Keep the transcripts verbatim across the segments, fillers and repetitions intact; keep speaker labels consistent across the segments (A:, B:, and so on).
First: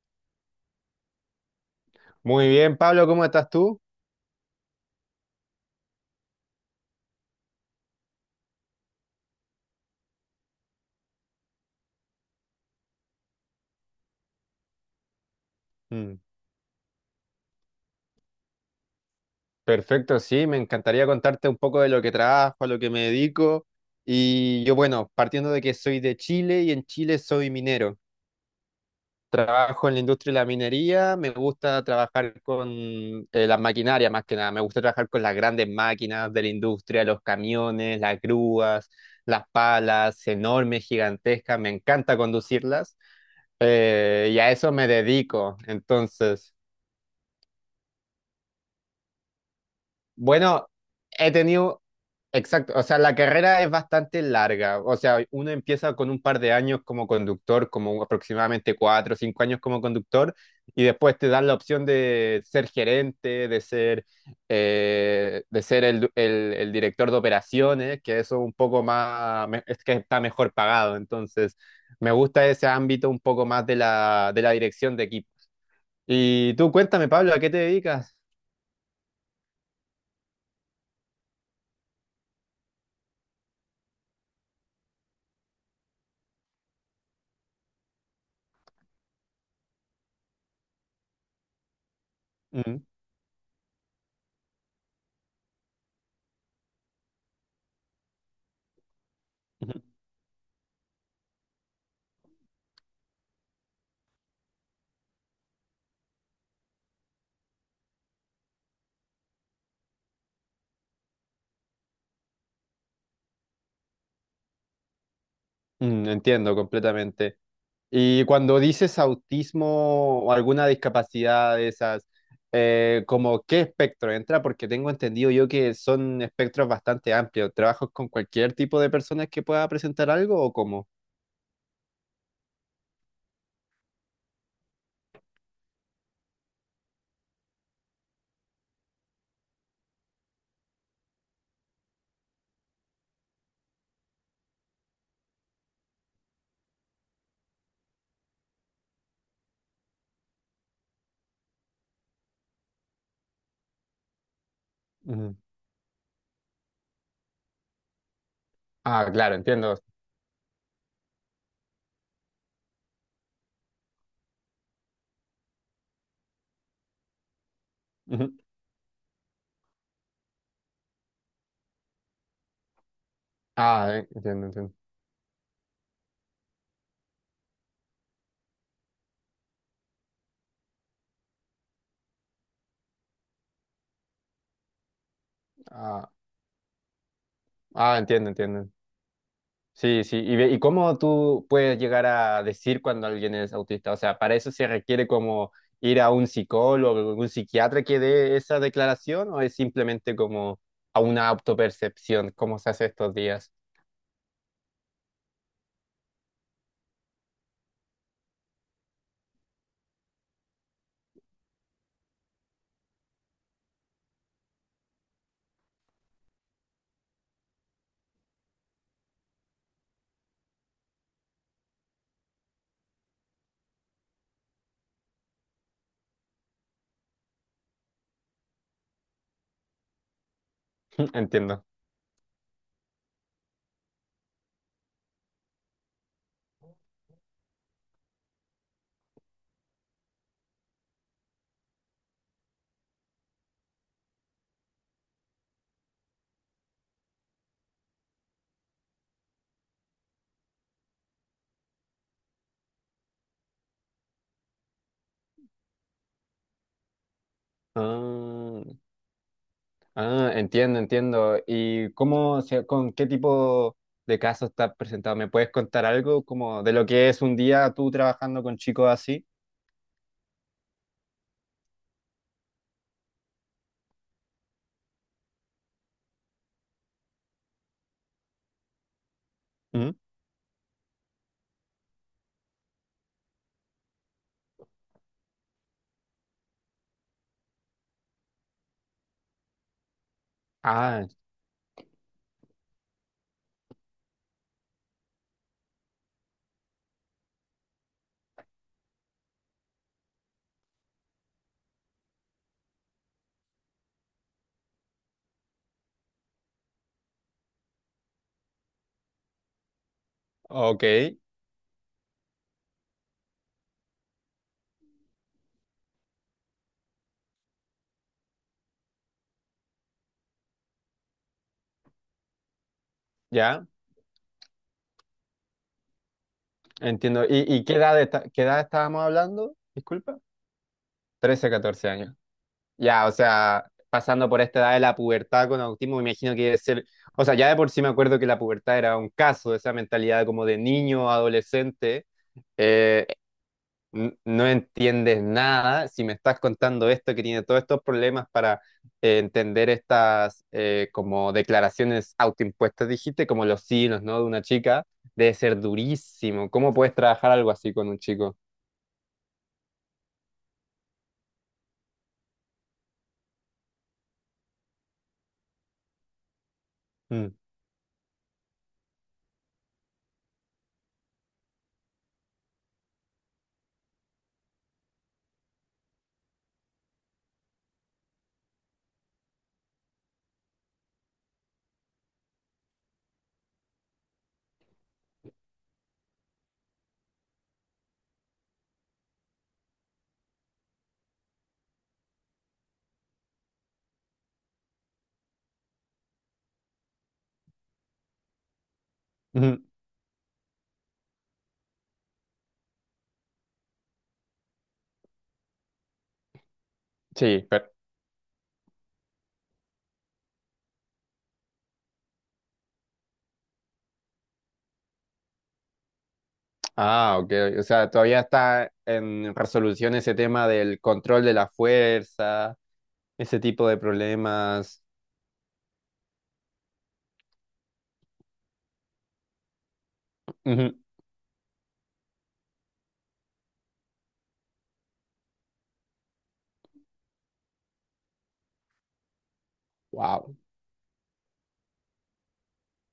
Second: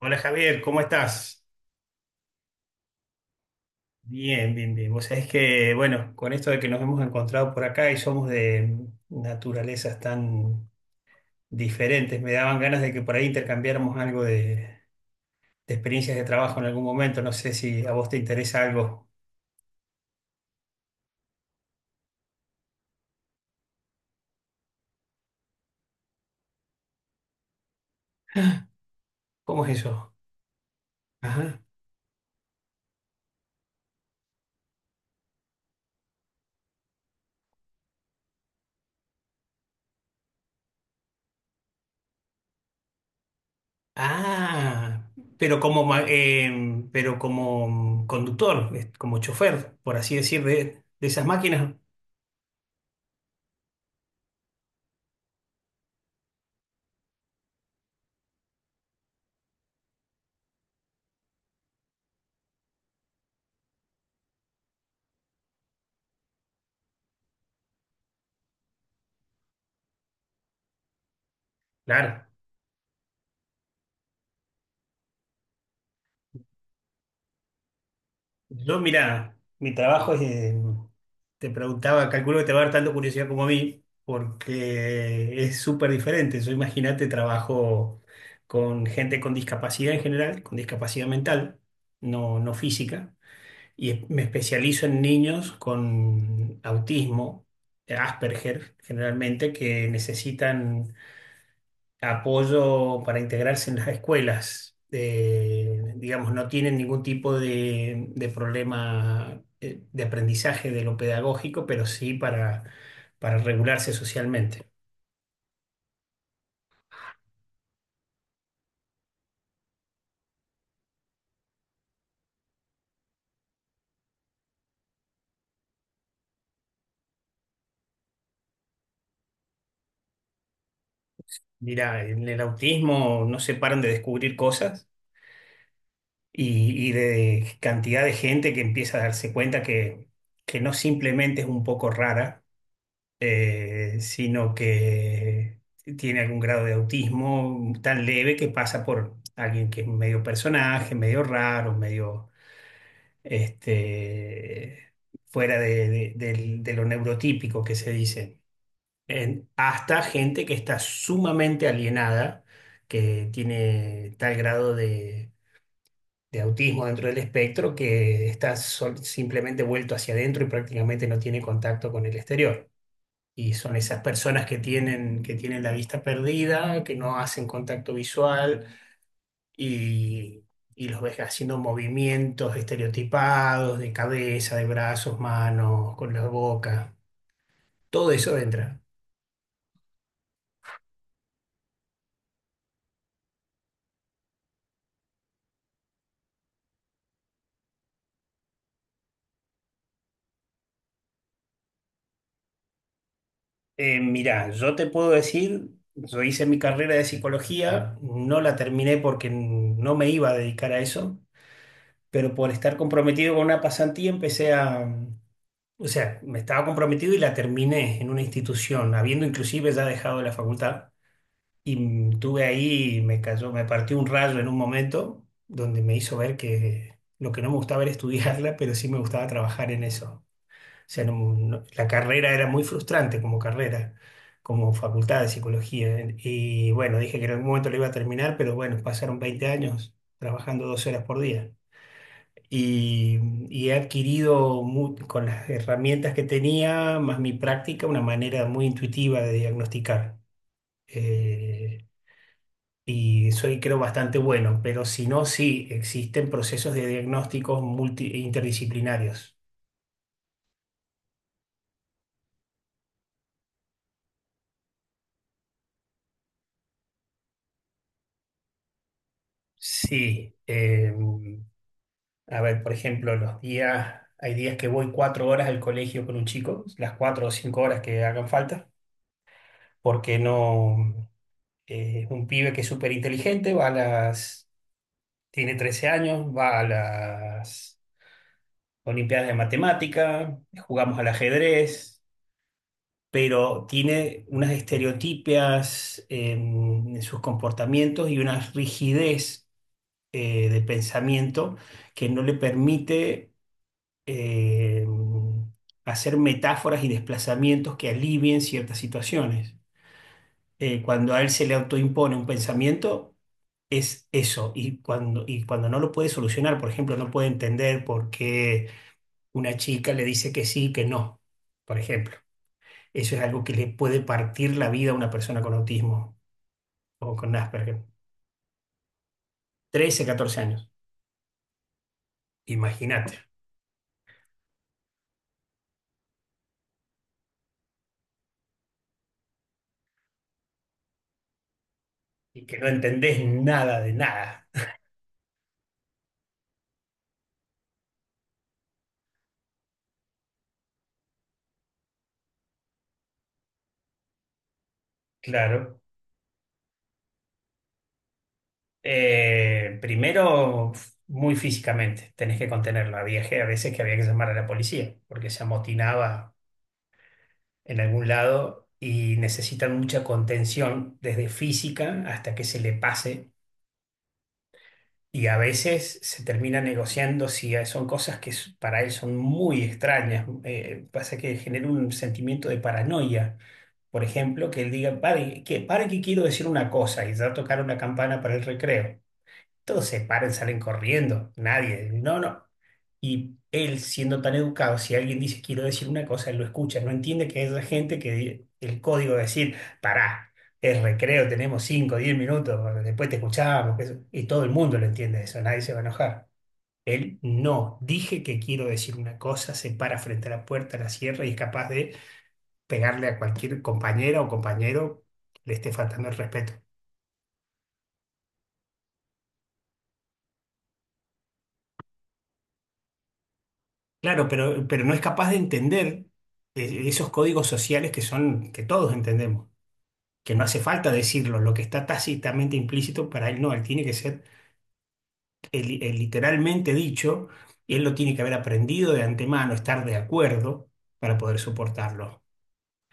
A: Hola Javier, ¿cómo estás?
B: Muy bien, Pablo, ¿cómo estás tú?
A: Bien, bien, bien. Vos sabés que, bueno, con esto de que nos hemos encontrado por acá y somos de naturalezas tan diferentes, me daban ganas de que por ahí intercambiáramos algo de, de experiencias
B: Mm.
A: de trabajo en algún momento. No sé si a vos te interesa algo.
B: Perfecto, sí, me encantaría contarte un poco de lo que trabajo, a lo que me dedico. Y yo, bueno, partiendo de que soy de Chile y en Chile soy minero.
A: ¿Cómo es
B: Trabajo en la
A: eso?
B: industria de la minería, me
A: Ajá.
B: gusta trabajar con eh, las maquinarias más que nada, me gusta trabajar con las grandes máquinas de la industria, los camiones, las grúas, las palas, enormes, gigantescas, me encanta conducirlas, eh, y a eso me
A: Ah,
B: dedico.
A: pero como, ma-
B: Entonces...
A: em, pero como conductor, eh, como chofer, por así decir,
B: bueno,
A: de, de esas
B: he
A: máquinas.
B: tenido, exacto, o sea, la carrera es bastante larga, o sea, uno empieza con un par de años como conductor, como aproximadamente cuatro o cinco años como conductor, y después te dan la opción de ser gerente, de ser, eh, de ser el, el- el director de operaciones, que eso un poco más, me- es que está mejor pagado, entonces me
A: Claro.
B: gusta ese ámbito un poco más de la, de la dirección de equipo. Y tú cuéntame, Pablo, ¿a qué te dedicas?
A: Yo, mira, mi trabajo es, eh, te preguntaba, calculo que te va a dar tanto curiosidad como a mí, porque es súper diferente. Yo imagínate, trabajo con gente con discapacidad en general, con discapacidad mental, no, no
B: Mm.
A: física, y es- me especializo en niños con autismo, Asperger, generalmente, que necesitan apoyo para integrarse en las escuelas. Eh, digamos, no tienen ningún tipo de, de problema, eh, de aprendizaje de lo pedagógico, pero sí para, para regularse socialmente.
B: Mm, entiendo completamente. Y cuando dices autismo o alguna discapacidad de esas, eh, ¿como qué espectro entra? Porque tengo entendido yo que son espectros bastante amplios. ¿Trabajas con cualquier tipo de personas que pueda presentar algo o cómo?
A: Mira, en el autismo no se paran de descubrir cosas y, y de cantidad de gente que empieza a darse cuenta que, que no simplemente es un poco rara, eh, sino que tiene algún grado de autismo tan leve que pasa por alguien que es medio personaje, medio raro, medio este,
B: Ujú.
A: fuera de, de- del- de lo neurotípico que se dice.
B: Ah, claro,
A: En-
B: entiendo.
A: hasta gente que está sumamente alienada, que tiene tal grado de... de autismo dentro del espectro, que
B: Ujú.
A: está sol- simplemente vuelto hacia adentro y prácticamente no tiene contacto con el exterior. Y son
B: Ah,
A: esas
B: eh,
A: personas
B: entiendo,
A: que
B: entiendo.
A: tienen, que tienen la vista perdida, que no hacen contacto visual y, y los ves haciendo movimientos estereotipados de cabeza, de brazos, manos,
B: Ah,
A: con la boca.
B: ah,
A: Todo
B: entiendo,
A: eso
B: entiendo.
A: entra.
B: Sí, sí. ¿Y, ve- y ¿cómo tú puedes llegar a decir cuando alguien es autista? O sea, para eso se requiere como ir a un psicólogo, un psiquiatra que dé esa declaración, o es simplemente como a una autopercepción, como se hace estos días.
A: Eh, mira, yo te puedo decir, yo hice mi carrera de psicología, no la terminé porque no me iba a dedicar a eso, pero por estar comprometido con una pasantía empecé a. O sea, me estaba comprometido y la terminé en una institución, habiendo inclusive ya dejado la facultad. Y mm, tuve ahí, me cayó, me partió un rayo en un momento donde me hizo ver que lo que no me gustaba era estudiarla, pero sí me gustaba trabajar en eso. O sea, no- no-
B: Entiendo.
A: la carrera era muy frustrante como carrera, como facultad de psicología. Y bueno, dije que en algún momento lo iba a terminar, pero bueno, pasaron veinte años trabajando 12 horas por día y, y he adquirido mu- con las herramientas que tenía, más mi práctica, una manera muy intuitiva de diagnosticar. Eh, y soy, creo, bastante bueno, pero si no, sí, existen procesos de diagnósticos multi
B: Ah,
A: interdisciplinarios.
B: ah, entiendo, entiendo. ¿Y cómo se, con qué tipo de casos estás presentado? ¿Me puedes contar algo como de lo que es un día tú trabajando con chicos así?
A: Sí, eh, a ver, por ejemplo, los días, hay días que voy cuatro horas al colegio con un chico, las cuatro o cinco horas que hagan falta,
B: ¿Mm?
A: porque no, eh, es un pibe que es súper inteligente, va a las tiene trece años, va a las Olimpiadas de Matemática, jugamos
B: Ah,
A: al ajedrez, pero tiene unas estereotipias en, en sus comportamientos y una rigidez, eh, de pensamiento, que no le permite, eh, hacer metáforas y desplazamientos que alivien ciertas situaciones. Eh,
B: ok,
A: cuando a él se le autoimpone un pensamiento, es eso. Y cuando, y cuando no lo puede solucionar, por ejemplo, no puede entender por qué una chica le dice que sí, que no, por ejemplo. Eso es algo que le
B: ya.
A: puede partir la vida a una persona con autismo o
B: Entiendo.
A: con
B: ¿Y, y qué
A: Asperger.
B: edad, esta- qué edad estábamos hablando?
A: trece
B: Disculpa.
A: catorce años,
B: Trece catorce años. Ya, o
A: imagínate.
B: sea, pasando por esta edad de la pubertad con autismo, me imagino que debe ser, o sea, ya de por sí me acuerdo que la pubertad era un caso, esa mentalidad como de niño, adolescente,
A: Y que no
B: eh,
A: entendés nada de
B: n-
A: nada.
B: no entiendes nada. Si me estás contando esto, que tiene todos estos problemas para eh, entender estas eh, como declaraciones autoimpuestas, dijiste, como los sí, los no de una chica. Debe ser
A: Claro.
B: durísimo. ¿Cómo puedes trabajar algo así con un chico?
A: Eh, primero, muy físicamente, tenés que contenerla. Había a veces que había que llamar a la policía porque se amotinaba
B: Mm.
A: en algún lado y necesitan mucha contención, desde física hasta que se le pase. Y a veces se termina negociando si son cosas que s- para él son muy extrañas. Eh, pasa que genera un sentimiento de paranoia. Por ejemplo, que él diga, pare que, para que quiero decir una cosa y ya tocar una campana para el recreo. Todos se paran, salen corriendo. Nadie. No, no. Y él, siendo tan educado, si alguien dice quiero decir una cosa, él lo escucha. No entiende que hay gente que di- el código de decir,
B: Ujú.
A: pará, es recreo, tenemos cinco, diez minutos, después te escuchamos. Que eso. Y todo el mundo lo entiende eso, nadie se va a enojar. Él
B: Sí, pero...
A: no, dije que quiero decir una cosa, se para frente a la puerta, la cierra y es capaz de pegarle a cualquier compañera o compañero que le esté faltando el respeto.
B: Ah, ok. O sea, todavía está en resolución ese tema del control de la fuerza, ese tipo de
A: Claro, pero,
B: problemas.
A: pero no es capaz de entender, eh, esos códigos sociales que son, que todos entendemos, que no hace falta decirlo, lo que está tácitamente implícito para él no, él tiene que ser el- el literalmente dicho y él lo tiene que haber aprendido de antemano, estar de
B: Wow,
A: acuerdo para poder soportarlo.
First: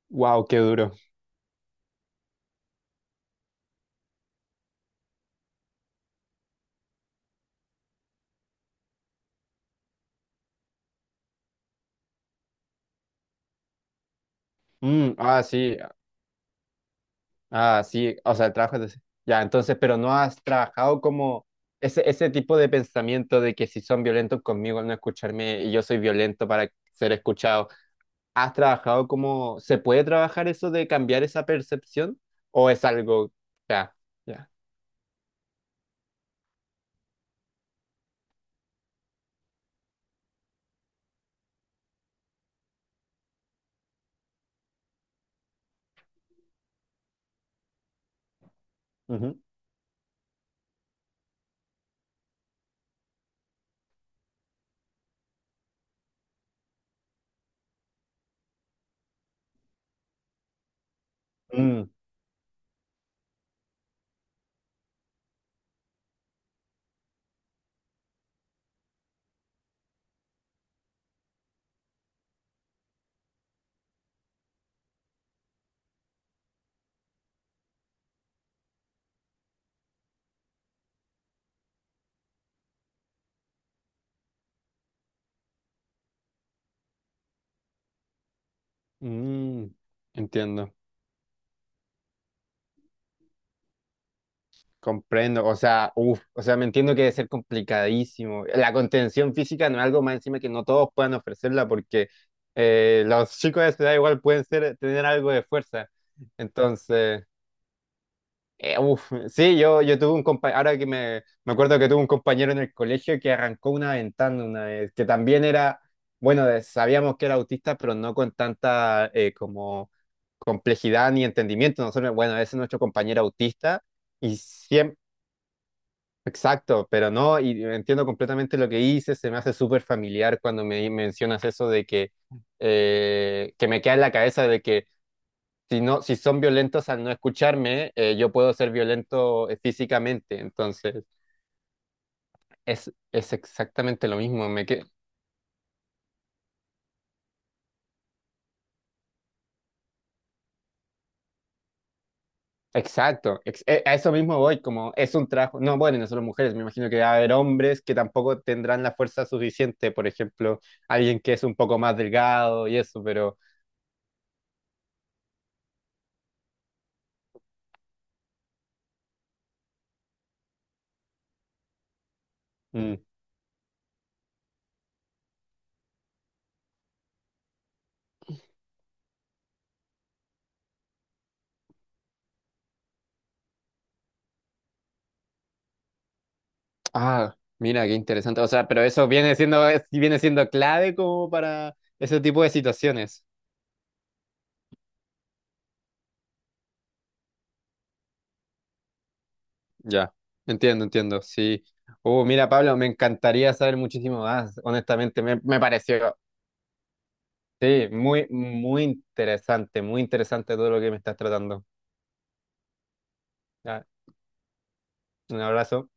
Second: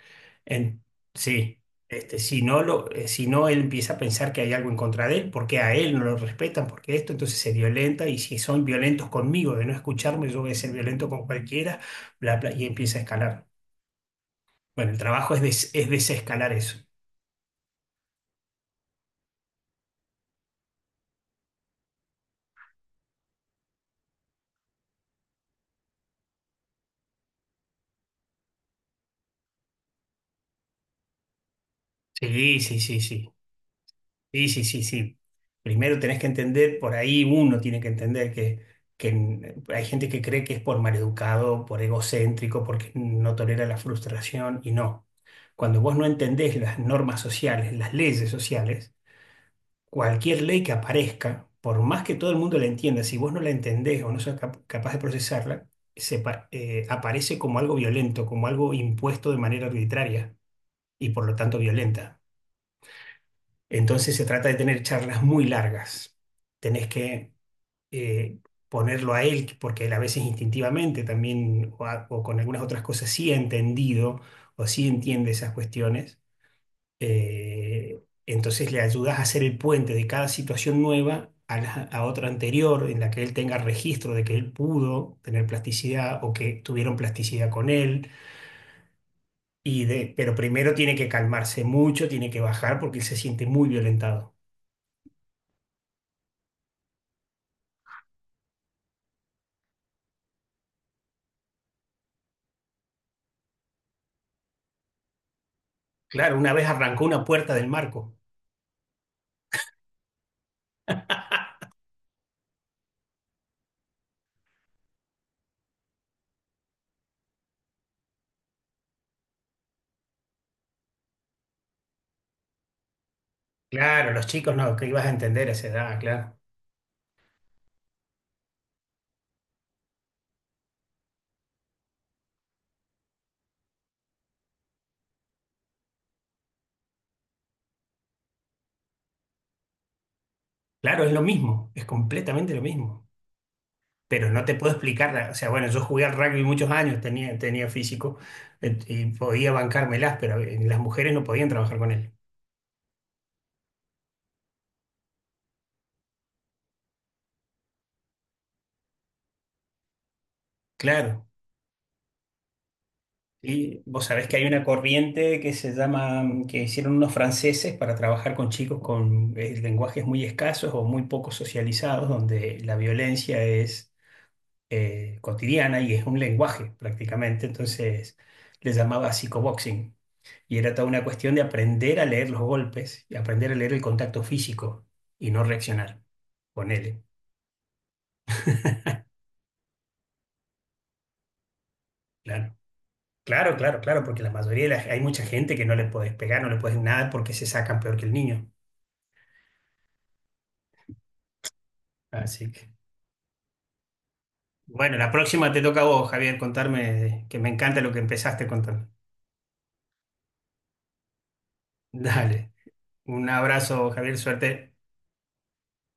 B: wow, qué
A: En,
B: duro.
A: sí, este, si no lo, eh, si no él empieza a pensar que hay algo en contra de él, porque a él no lo respetan, porque esto, entonces se violenta y si son violentos conmigo de no escucharme, yo voy a ser violento con cualquiera, bla, bla, y empieza a escalar. Bueno, el
B: Mm,
A: trabajo es,
B: ah,
A: des-
B: sí,
A: es desescalar eso.
B: ah, sí. O sea, trabajas... de- Ya, entonces, pero no has trabajado como ese, ese tipo de pensamiento de que si son violentos conmigo al no escucharme y yo soy violento para ser escuchado. ¿Has trabajado como... ¿Se puede trabajar eso de cambiar esa percepción?
A: Sí,
B: ¿O
A: sí,
B: es
A: sí,
B: algo...
A: sí.
B: Ya.
A: Sí,
B: Ya.
A: sí, sí, sí. Primero tenés que entender, por ahí uno tiene que entender que, que n- hay gente que cree que es por maleducado, por egocéntrico, porque no tolera la frustración y no. Cuando vos no entendés las normas sociales, las leyes sociales,
B: Ujú.
A: cualquier ley que aparezca, por más que todo el mundo la entienda, si vos no la entendés o no sos cap- capaz de procesarla, se pa- eh, aparece como algo violento, como algo impuesto de manera arbitraria. Y por lo tanto
B: Mm,
A: violenta. Entonces se trata de tener charlas muy largas. Tenés que, eh, ponerlo a él, porque él a veces instintivamente también, o, a- o con algunas otras cosas, sí ha entendido o sí entiende esas cuestiones. Eh, entonces le ayudas a hacer el puente de cada situación nueva a, la- a otra anterior, en la que él tenga registro de que él pudo tener plasticidad o que tuvieron plasticidad con él.
B: mm,
A: Y de, pero primero
B: entiendo,
A: tiene que calmarse mucho, tiene que bajar porque él se siente muy violentado.
B: comprendo, o sea, uf, o sea, me entiendo que debe ser complicadísimo. La contención física no es algo más encima que no todos puedan ofrecerla, porque eh, los chicos de esa edad igual pueden ser, tener algo de fuerza.
A: Claro, una vez arrancó una
B: Entonces,
A: puerta del marco.
B: Eh, uf, sí, yo, yo tuve un compañero, ahora que me, me acuerdo que tuve un compañero en el colegio que arrancó una ventana una vez, que también era, bueno, de- sabíamos que era autista, pero no con tanta eh, como complejidad ni entendimiento. Nosotros, bueno, ese es nuestro compañero autista
A: Claro, los
B: y
A: chicos no, que
B: siempre,
A: ibas a entender a esa edad, claro.
B: exacto, pero no, y entiendo completamente lo que hice, se me hace súper familiar cuando me mencionas eso de que, eh, que me queda en la cabeza de que si no, si son violentos al no escucharme, eh, yo puedo ser violento, eh, físicamente.
A: Claro,
B: Entonces,
A: es lo mismo, es completamente lo
B: es,
A: mismo.
B: es exactamente lo
A: Pero no
B: mismo.
A: te
B: Me
A: puedo
B: que...
A: explicar, la- o sea, bueno, yo jugué al rugby muchos años, tenía, tenía físico, eh, y podía bancármelas, pero eh, las mujeres no podían trabajar con él.
B: Exacto, ex- eh, a eso mismo voy, como es un trabajo, no, bueno, y no solo mujeres, me imagino que va a haber hombres que tampoco tendrán la fuerza suficiente, por ejemplo, alguien
A: Claro,
B: que es un poco más delgado y eso, pero...
A: y vos sabés que hay una corriente que se llama, mm, que hicieron unos franceses para trabajar con chicos con, eh, lenguajes muy escasos o muy poco socializados, donde la
B: mm,
A: violencia es, eh, cotidiana y es un lenguaje prácticamente. Entonces les llamaba psicoboxing. Y era toda una cuestión de aprender a leer los golpes y aprender a leer el contacto físico y no reaccionar. Ponele,
B: ah, mira, qué interesante. O sea, pero eso viene siendo, es- viene siendo clave como para ese tipo de
A: claro.
B: situaciones.
A: Claro, claro, claro, porque la mayoría de la- hay mucha gente que no le podés pegar, no le podés nada porque se sacan peor que el niño.
B: Ya, entiendo, entiendo, sí. Uh, mira,
A: Así que,
B: Pablo, me encantaría saber muchísimo más,
A: bueno, la
B: honestamente, me,
A: próxima
B: me
A: te toca a vos,
B: pareció,
A: Javier, contarme, que me encanta
B: sí,
A: lo que
B: muy,
A: empezaste a
B: muy
A: contar.
B: interesante, muy interesante todo lo que me estás tratando.
A: Dale, un
B: Ya,
A: abrazo, Javier, suerte.
B: un abrazo.